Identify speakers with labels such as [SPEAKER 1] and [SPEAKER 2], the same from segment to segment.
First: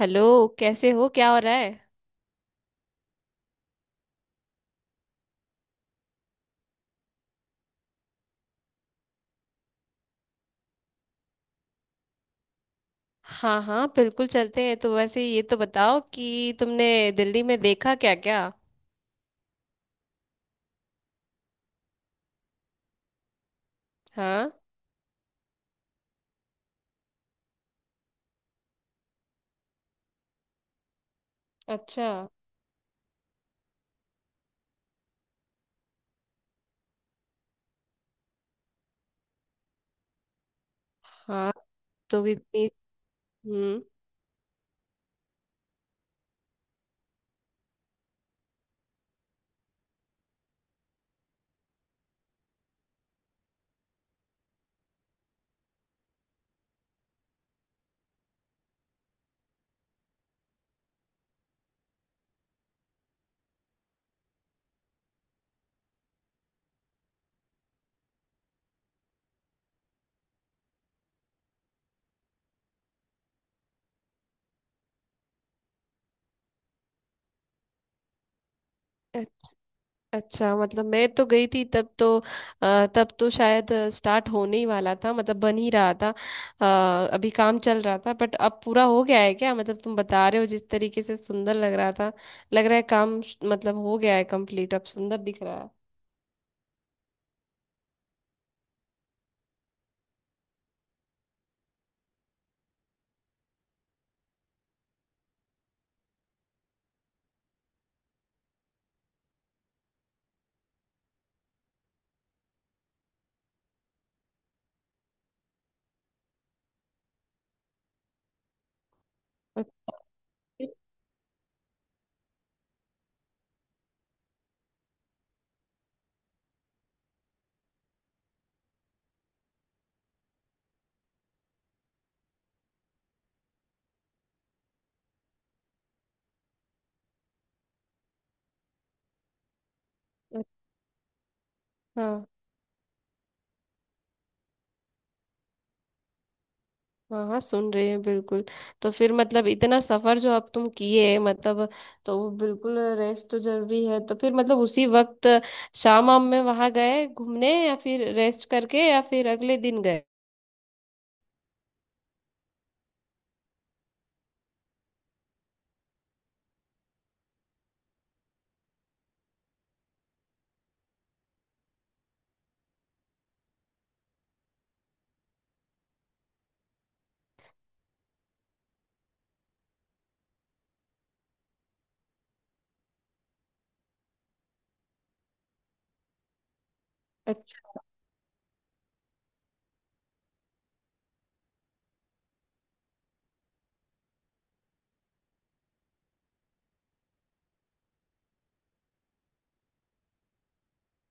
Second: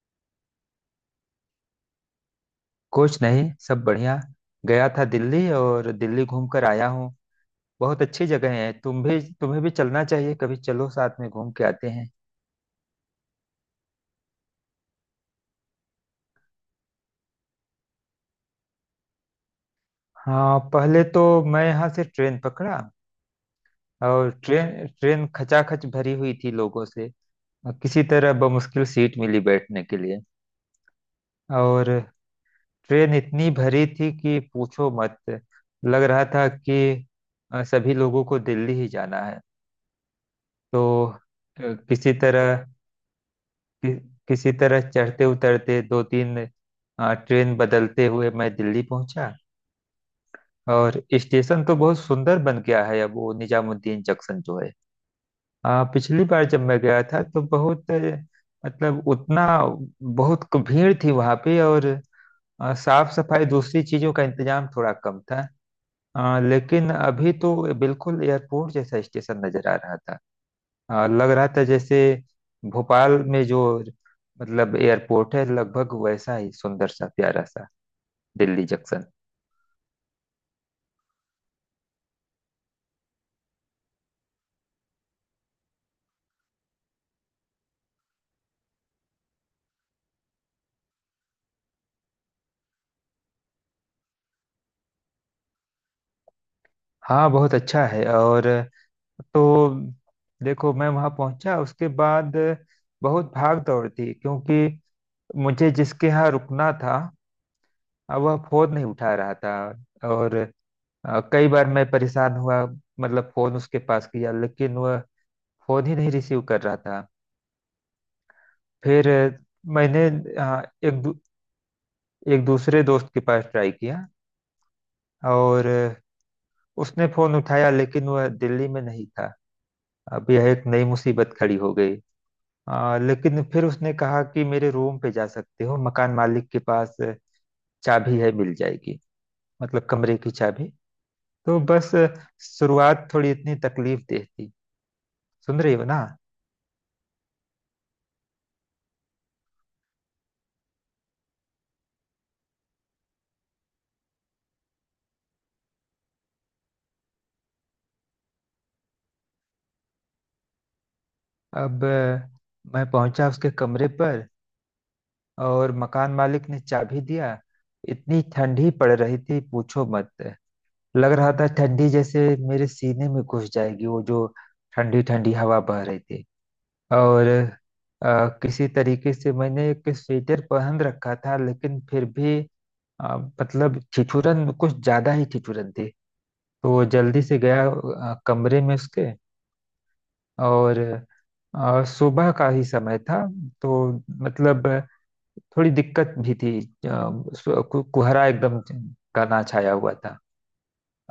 [SPEAKER 1] Hello. कैसे हो? क्या हो रहा है?
[SPEAKER 2] कुछ नहीं, सब बढ़िया। गया था दिल्ली और दिल्ली घूम कर आया हूँ। बहुत अच्छी जगह है, तुम भी तुम्हें भी चलना चाहिए, कभी चलो साथ में घूम के आते हैं।
[SPEAKER 1] हाँ हाँ बिल्कुल चलते हैं। तो वैसे ये तो बताओ कि तुमने दिल्ली में देखा क्या क्या।
[SPEAKER 2] हाँ, पहले तो मैं यहाँ से ट्रेन पकड़ा। और
[SPEAKER 1] हाँ।
[SPEAKER 2] ट्रेन ट्रेन खचाखच भरी हुई थी लोगों से। और किसी तरह बमुश्किल सीट मिली बैठने के लिए। और
[SPEAKER 1] अच्छा।
[SPEAKER 2] ट्रेन इतनी भरी थी कि पूछो मत। लग रहा था कि सभी लोगों को दिल्ली ही जाना है। तो
[SPEAKER 1] हाँ
[SPEAKER 2] अ, किसी
[SPEAKER 1] तो
[SPEAKER 2] तरह,
[SPEAKER 1] इतनी। हम्म।
[SPEAKER 2] कि, किसी तरह चढ़ते उतरते दो तीन ट्रेन बदलते हुए मैं दिल्ली पहुंचा। और स्टेशन तो बहुत सुंदर बन गया है अब, वो निजामुद्दीन जंक्शन जो है। पिछली बार जब मैं गया था तो बहुत मतलब उतना बहुत भीड़ थी वहां पे। और साफ सफाई दूसरी चीजों का इंतजाम थोड़ा कम था। लेकिन अभी तो बिल्कुल एयरपोर्ट जैसा स्टेशन नजर आ रहा था। हाँ, लग रहा था जैसे भोपाल में जो मतलब एयरपोर्ट है, लगभग वैसा ही सुंदर सा प्यारा सा दिल्ली जंक्शन।
[SPEAKER 1] अ- अच्छा, मतलब मैं तो गई थी, तब तो तब तो शायद स्टार्ट होने ही वाला था, मतलब बन ही रहा था। अभी काम चल रहा था, बट अब पूरा हो गया है क्या? मतलब तुम बता रहे हो जिस तरीके से सुंदर लग रहा था, लग रहा है काम मतलब हो गया है कंप्लीट, अब सुंदर दिख रहा
[SPEAKER 2] हाँ, बहुत अच्छा है। और तो देखो, मैं वहाँ पहुँचा उसके बाद बहुत भाग दौड़ थी, क्योंकि मुझे जिसके यहाँ रुकना था अब वह फोन नहीं उठा रहा था। और कई बार मैं परेशान हुआ, मतलब फोन उसके पास किया लेकिन वह फोन ही नहीं रिसीव कर रहा था। फिर
[SPEAKER 1] है।
[SPEAKER 2] मैंने अ, एक दू- एक दूसरे दोस्त के पास ट्राई किया। और उसने फोन उठाया, लेकिन वह दिल्ली में नहीं था। अब यह एक नई मुसीबत खड़ी हो गई। लेकिन फिर उसने कहा कि मेरे रूम पे जा सकते हो, मकान मालिक के पास चाबी है, मिल जाएगी, मतलब कमरे की
[SPEAKER 1] अच्छा।
[SPEAKER 2] चाबी। तो बस, शुरुआत थोड़ी इतनी तकलीफ दे थी। सुन रही हो ना।
[SPEAKER 1] हाँ हाँ सुन रहे हैं बिल्कुल। तो फिर मतलब इतना सफर जो अब तुम किए, मतलब तो वो बिल्कुल रेस्ट तो जरूरी है। तो फिर मतलब उसी वक्त शाम आम में वहां गए घूमने, या फिर रेस्ट करके, या फिर अगले दिन गए?
[SPEAKER 2] अब मैं पहुंचा उसके कमरे पर और मकान मालिक ने चाबी दिया। इतनी ठंडी पड़ रही थी पूछो मत। लग रहा था ठंडी जैसे मेरे सीने में घुस जाएगी, वो जो ठंडी ठंडी हवा बह रही थी। और किसी तरीके से मैंने एक स्वेटर पहन रखा था लेकिन फिर भी मतलब ठिठुरन, कुछ ज्यादा ही ठिठुरन थी। तो वो जल्दी से गया
[SPEAKER 1] अच्छा।
[SPEAKER 2] कमरे में उसके। और सुबह का ही समय था। तो मतलब थोड़ी दिक्कत भी थी। कुहरा एकदम घना छाया हुआ था।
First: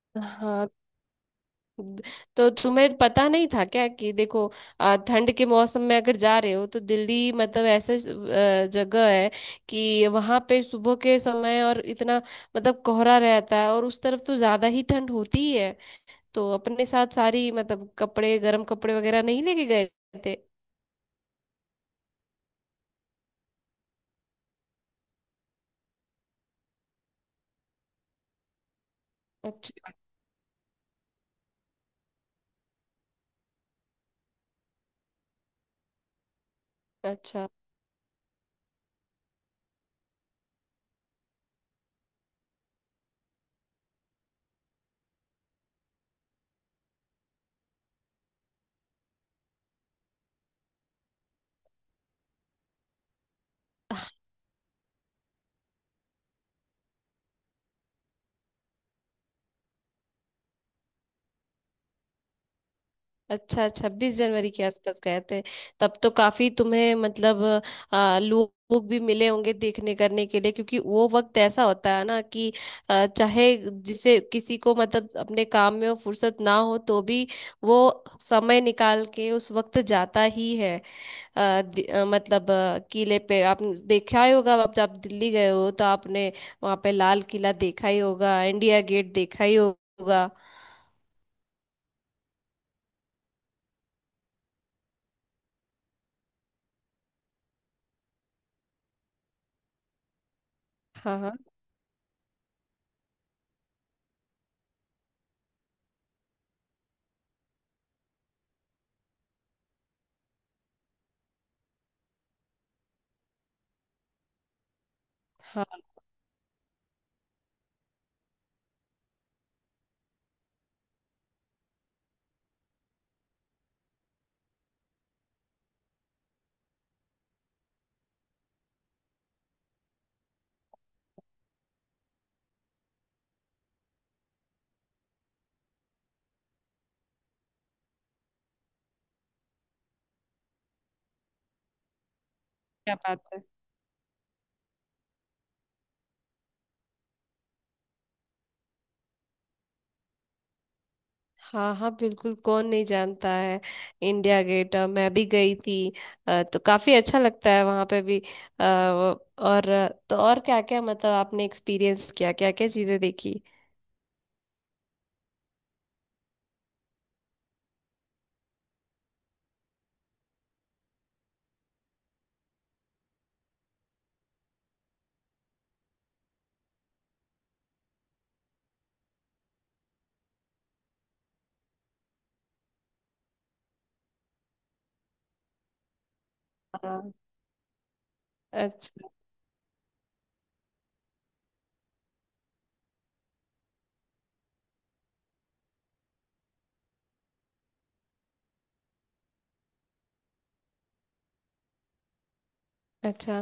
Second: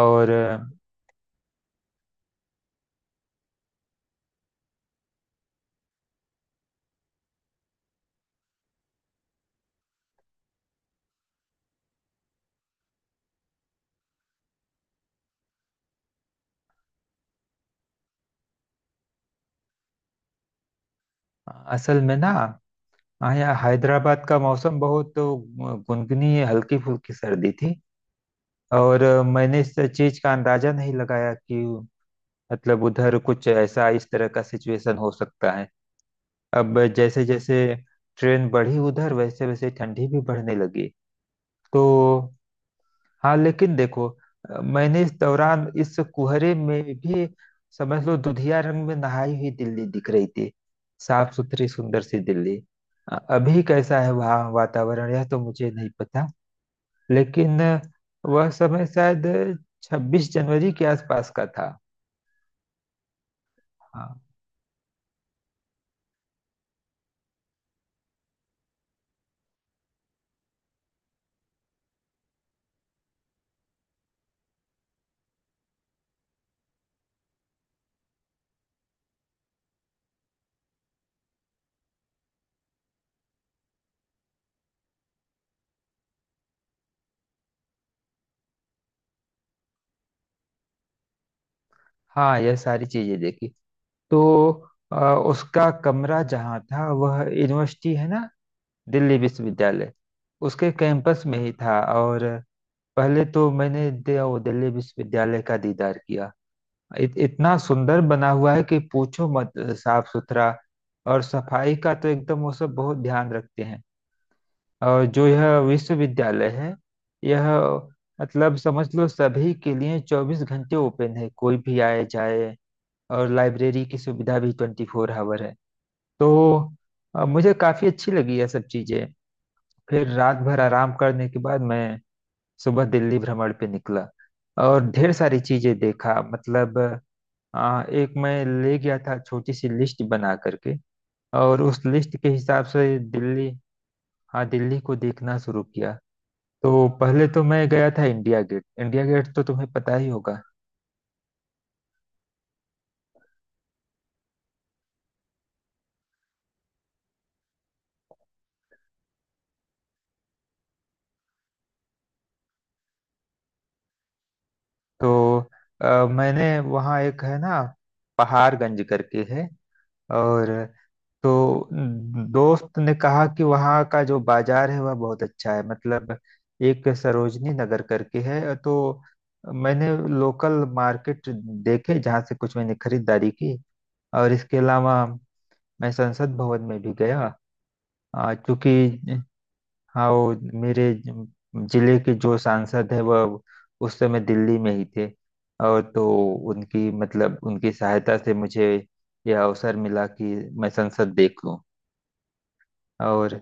[SPEAKER 2] और
[SPEAKER 1] हाँ तो तुम्हें पता नहीं था क्या कि देखो ठंड के मौसम में अगर जा रहे हो तो दिल्ली मतलब ऐसा जगह है कि वहां पे सुबह के समय और इतना मतलब कोहरा रहता है, और उस तरफ तो ज्यादा ही ठंड होती ही है। तो अपने साथ सारी मतलब कपड़े, गर्म कपड़े वगैरह नहीं लेके गए थे?
[SPEAKER 2] असल में ना, हाँ, यहाँ हैदराबाद का मौसम बहुत तो गुनगुनी हल्की फुल्की सर्दी थी। और मैंने इस
[SPEAKER 1] अच्छा।
[SPEAKER 2] चीज का अंदाजा नहीं लगाया कि मतलब उधर कुछ ऐसा इस तरह का सिचुएशन हो सकता है। अब जैसे
[SPEAKER 1] अच्छा।
[SPEAKER 2] जैसे ट्रेन बढ़ी उधर वैसे वैसे ठंडी भी बढ़ने लगी। तो हाँ, लेकिन देखो, मैंने इस दौरान इस कुहरे में भी, समझ लो, दुधिया रंग में नहाई हुई दिल्ली दिख रही थी, साफ सुथरी सुंदर सी दिल्ली। अभी कैसा है वहाँ वातावरण, यह तो मुझे नहीं पता। लेकिन वह समय शायद 26 जनवरी के आसपास का था।
[SPEAKER 1] अच्छा अच्छा, छब्बीस
[SPEAKER 2] हाँ।
[SPEAKER 1] जनवरी के आसपास गए थे। तब तो काफी तुम्हें मतलब लोग भी मिले होंगे देखने करने के लिए, क्योंकि वो वक्त ऐसा होता है ना कि चाहे जिसे किसी को मतलब अपने काम में वो फुर्सत ना हो तो भी वो समय निकाल के उस वक्त जाता ही है। मतलब किले पे आपने देखा ही होगा, आप जब दिल्ली गए हो तो आपने वहां पे लाल किला देखा ही होगा, इंडिया गेट देखा ही होगा।
[SPEAKER 2] हाँ, यह सारी चीजें देखी। तो अ, उसका कमरा जहाँ था वह यूनिवर्सिटी है ना, दिल्ली विश्वविद्यालय, उसके
[SPEAKER 1] हाँ।
[SPEAKER 2] कैंपस
[SPEAKER 1] हाँ
[SPEAKER 2] में ही था। और पहले तो मैंने नवोदय विश्वविद्यालय का दीदार किया। इतना सुंदर बना हुआ है कि पूछो मत, साफ सुथरा। और सफाई का तो एकदम वो सब बहुत ध्यान रखते हैं। और जो यह विश्वविद्यालय है, यह मतलब समझ लो सभी के लिए 24 घंटे ओपन है, कोई भी आए जाए। और लाइब्रेरी की सुविधा भी 24 आवर है। तो मुझे काफी अच्छी लगी यह सब चीजें। फिर रात भर आराम करने के बाद मैं सुबह दिल्ली भ्रमण पे निकला। और ढेर सारी चीजें देखा, मतलब एक मैं ले गया था, छोटी सी लिस्ट बना करके। और उस लिस्ट के हिसाब से दिल्ली, हाँ, दिल्ली को देखना शुरू किया। तो पहले तो मैं गया था इंडिया गेट। इंडिया गेट तो तुम्हें पता ही होगा।
[SPEAKER 1] हाँ हाँ बिल्कुल, कौन नहीं जानता है इंडिया गेट। मैं भी गई थी। तो काफी अच्छा लगता है वहां पे भी। तो और क्या क्या मतलब आपने एक्सपीरियंस किया, क्या क्या चीजें देखी?
[SPEAKER 2] तो मैंने वहाँ एक है ना, पहाड़गंज करके है। और तो दोस्त ने कहा कि वहाँ का जो बाजार है वह बहुत अच्छा है, मतलब एक सरोजनी नगर करके है। तो मैंने लोकल मार्केट देखे जहाँ से कुछ मैंने खरीदारी की। और इसके अलावा मैं संसद भवन में भी
[SPEAKER 1] हाँ।
[SPEAKER 2] गया। क्योंकि
[SPEAKER 1] अच्छा।
[SPEAKER 2] हाँ, वो मेरे ज- जिले के जो सांसद है वह उस समय दिल्ली में ही थे। और तो उनकी, मतलब उनकी सहायता से मुझे यह अवसर मिला कि मैं संसद देख लूं।
[SPEAKER 1] अच्छा,
[SPEAKER 2] और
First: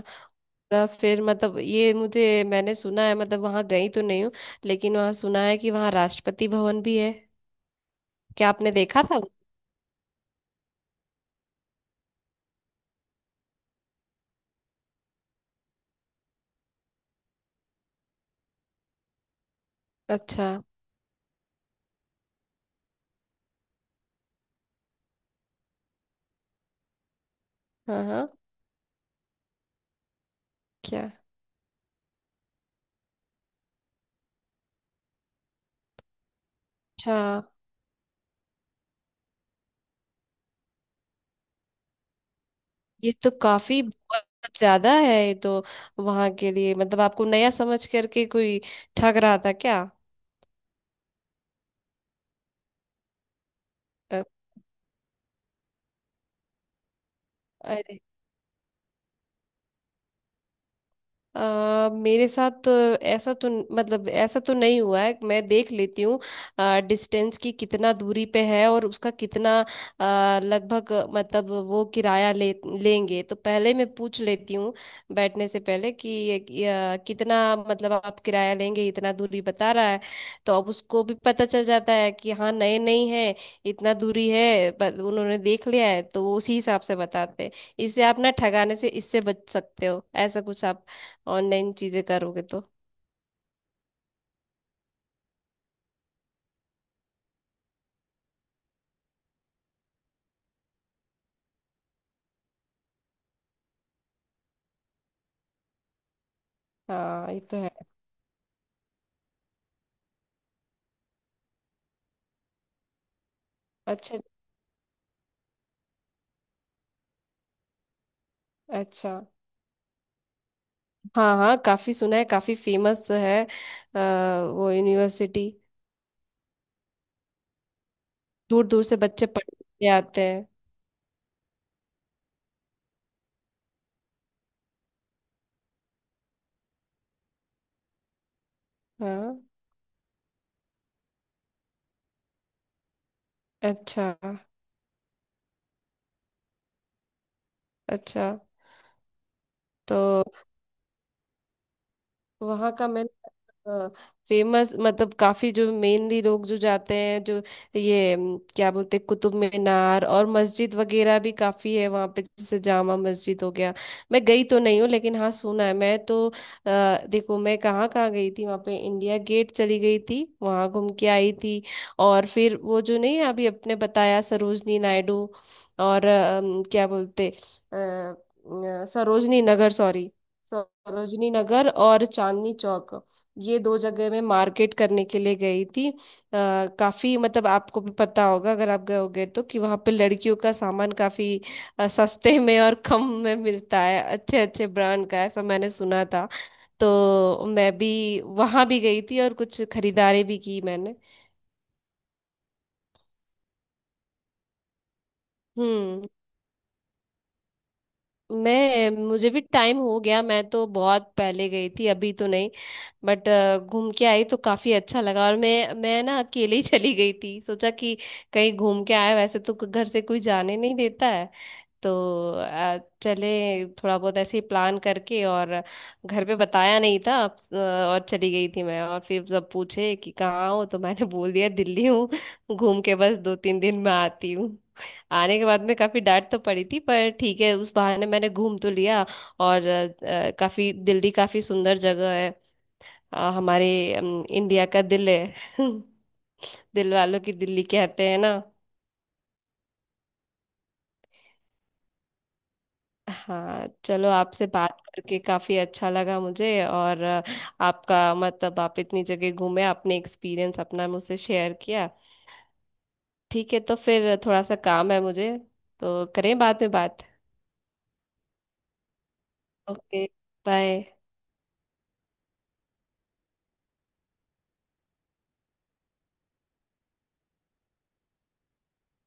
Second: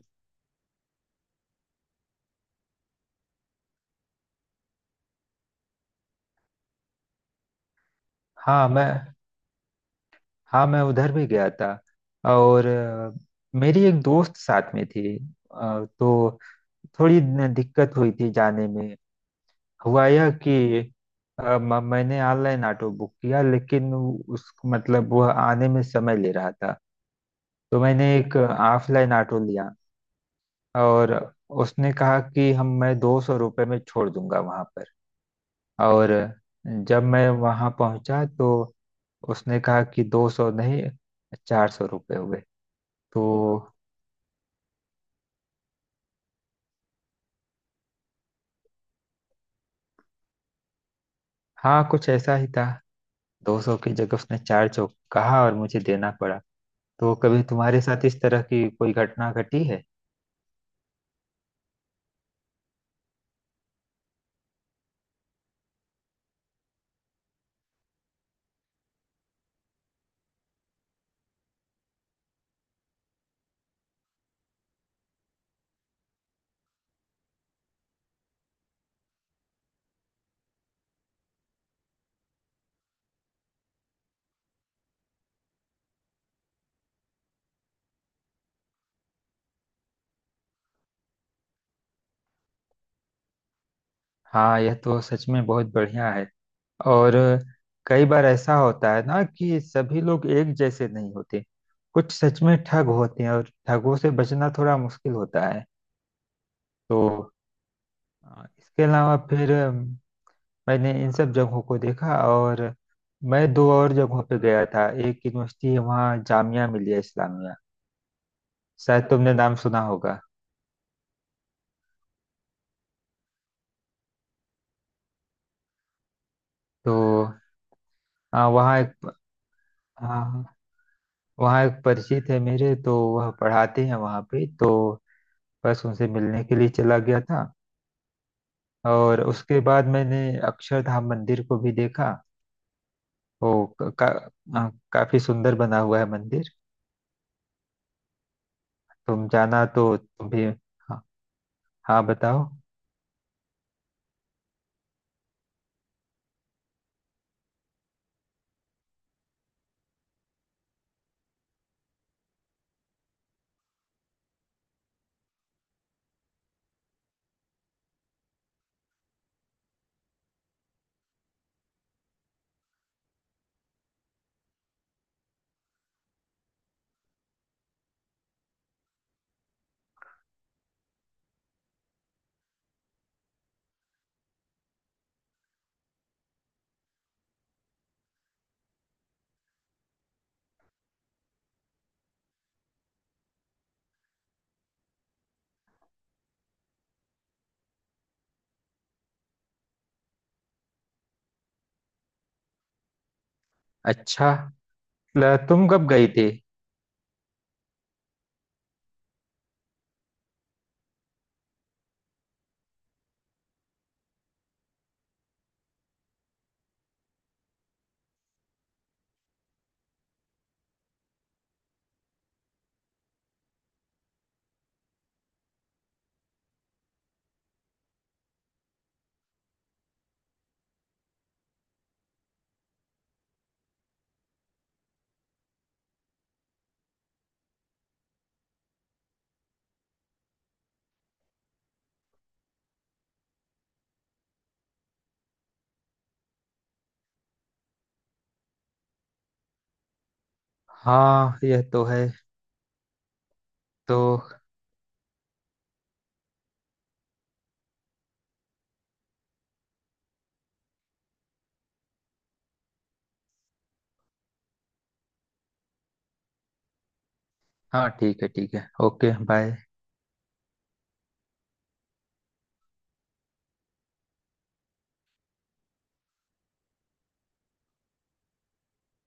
[SPEAKER 1] और फिर मतलब ये मुझे, मैंने सुना है मतलब वहां गई तो नहीं हूँ, लेकिन वहां सुना है कि वहां राष्ट्रपति भवन भी है। क्या
[SPEAKER 2] हाँ
[SPEAKER 1] आपने देखा
[SPEAKER 2] मैं
[SPEAKER 1] था वो?
[SPEAKER 2] हाँ मैं उधर भी गया था। और मेरी एक दोस्त साथ में थी। तो थोड़ी दिक्कत हुई थी जाने में। हुआ यह
[SPEAKER 1] अच्छा।
[SPEAKER 2] कि मैंने ऑनलाइन ऑटो बुक किया, लेकिन उस, मतलब वह आने में समय ले रहा था। तो
[SPEAKER 1] हाँ
[SPEAKER 2] मैंने
[SPEAKER 1] हाँ।
[SPEAKER 2] एक ऑफलाइन ऑटो लिया।
[SPEAKER 1] क्या?
[SPEAKER 2] और उसने कहा कि हम मैं 200 रुपये में छोड़ दूंगा वहां पर। और जब
[SPEAKER 1] अच्छा,
[SPEAKER 2] मैं वहां पहुंचा तो उसने कहा कि 200 नहीं, 400 रुपये हुए।
[SPEAKER 1] ये
[SPEAKER 2] तो
[SPEAKER 1] तो काफी बहुत ज्यादा है ये तो। वहां के लिए मतलब आपको नया समझ करके कोई ठग रहा था क्या?
[SPEAKER 2] हाँ, कुछ ऐसा ही था। दो सौ की जगह
[SPEAKER 1] अ-
[SPEAKER 2] उसने 400 कहा और मुझे देना पड़ा। तो कभी तुम्हारे
[SPEAKER 1] अरे,
[SPEAKER 2] साथ इस तरह की कोई घटना घटी है?
[SPEAKER 1] मेरे साथ तो ऐसा तो मतलब ऐसा तो नहीं हुआ है। मैं देख लेती हूँ डिस्टेंस की कितना दूरी पे है और उसका कितना लगभग मतलब वो किराया ले लेंगे, तो पहले मैं पूछ लेती हूँ बैठने से पहले कि कितना मतलब आप किराया लेंगे? इतना दूरी बता रहा है तो अब उसको भी पता चल जाता है कि हाँ नए नहीं है, इतना दूरी है पर उन्होंने देख लिया है, तो वो उसी हिसाब से बताते हैं। इससे आप ना ठगाने से, इससे बच सकते हो। ऐसा कुछ आप ऑनलाइन चीजें करोगे तो।
[SPEAKER 2] हाँ, यह तो सच में बहुत बढ़िया है। और कई बार ऐसा होता है ना कि सभी लोग एक जैसे नहीं होते, कुछ सच में ठग होते हैं और ठगों से बचना थोड़ा मुश्किल होता है।
[SPEAKER 1] हाँ
[SPEAKER 2] तो
[SPEAKER 1] ये तो है।
[SPEAKER 2] इसके अलावा फिर मैंने इन सब जगहों को देखा। और मैं दो और
[SPEAKER 1] अच्छा।
[SPEAKER 2] जगहों पे गया था, एक यूनिवर्सिटी है वहाँ, जामिया मिलिया इस्लामिया, शायद
[SPEAKER 1] अच्छा।
[SPEAKER 2] तुमने नाम सुना होगा।
[SPEAKER 1] हाँ हाँ, काफी सुना है, काफी फेमस है अ, वो यूनिवर्सिटी।
[SPEAKER 2] तो अ,
[SPEAKER 1] दूर
[SPEAKER 2] वहाँ
[SPEAKER 1] दूर
[SPEAKER 2] एक
[SPEAKER 1] से बच्चे पढ़ने के लिए
[SPEAKER 2] हाँ
[SPEAKER 1] आते
[SPEAKER 2] हाँ,
[SPEAKER 1] हैं।
[SPEAKER 2] वहाँ एक परिचित है मेरे तो, वह पढ़ाते हैं वहाँ पे। तो बस उनसे मिलने के लिए चला गया था। और
[SPEAKER 1] हाँ।
[SPEAKER 2] उसके बाद मैंने अक्षरधाम मंदिर को भी देखा। वो क-
[SPEAKER 1] अच्छा।
[SPEAKER 2] का, आ, काफी सुंदर बना हुआ है मंदिर,
[SPEAKER 1] अच्छा।
[SPEAKER 2] तुम जाना तो
[SPEAKER 1] तो
[SPEAKER 2] तुम भी। हाँ, हाँ, बताओ।
[SPEAKER 1] तो वहाँ का मैंने फेमस मतलब काफी जो मेनली लोग जो जाते हैं जो ये क्या बोलते हैं, कुतुब मीनार और मस्जिद वगैरह भी काफी है वहाँ पे, जैसे जामा मस्जिद हो गया। मैं गई तो नहीं हूँ लेकिन हाँ सुना है मैं तो। देखो मैं कहाँ कहाँ गई थी वहाँ पे, इंडिया गेट चली गई थी, वहाँ घूम के आई थी। और फिर वो जो नहीं अभी आपने बताया सरोजनी नायडू और अम, क्या बोलते अ, अ, सरोजनी नगर सॉरी, सरोजनी नगर और चांदनी चौक, ये दो जगह मैं मार्केट करने के लिए गई थी। काफी मतलब आपको भी पता होगा अगर आप गए होगे तो कि वहाँ पे लड़कियों का सामान काफी सस्ते में और कम में मिलता है, अच्छे अच्छे ब्रांड का, ऐसा मैंने सुना था। तो मैं भी वहाँ भी गई थी और कुछ खरीदारी भी की मैंने।
[SPEAKER 2] अच्छा, तुम कब
[SPEAKER 1] हम्म।
[SPEAKER 2] गई थी?
[SPEAKER 1] मैं मुझे भी टाइम हो गया, मैं तो बहुत पहले गई थी, अभी तो नहीं। बट घूम के आई तो काफी अच्छा लगा। और मैं ना अकेले ही चली गई थी, सोचा कि कहीं घूम के आए, वैसे तो घर से कोई जाने नहीं देता है। तो चले थोड़ा बहुत ऐसे ही प्लान करके, और घर पे बताया नहीं था और चली गई थी मैं। और फिर जब पूछे कि कहाँ हो तो मैंने बोल दिया दिल्ली हूँ, घूम के बस 2 3 दिन में आती हूँ। आने के बाद में काफी डांट तो पड़ी थी, पर ठीक है, उस बहाने मैंने घूम तो लिया। और काफी दिल्ली काफी सुंदर जगह है। अ, हमारे इंडिया का दिल है दिल वालों की दिल्ली कहते हैं ना।
[SPEAKER 2] हाँ, यह तो है।
[SPEAKER 1] हाँ
[SPEAKER 2] तो
[SPEAKER 1] चलो, आपसे बात करके काफी अच्छा लगा मुझे। और आपका मतलब आप इतनी जगह घूमे, आपने एक्सपीरियंस अपना मुझसे शेयर किया। ठीक है तो फिर थोड़ा सा काम है मुझे, तो करें बाद में बात।
[SPEAKER 2] हाँ, ठीक है, ठीक है, ओके बाय।
[SPEAKER 1] Okay bye.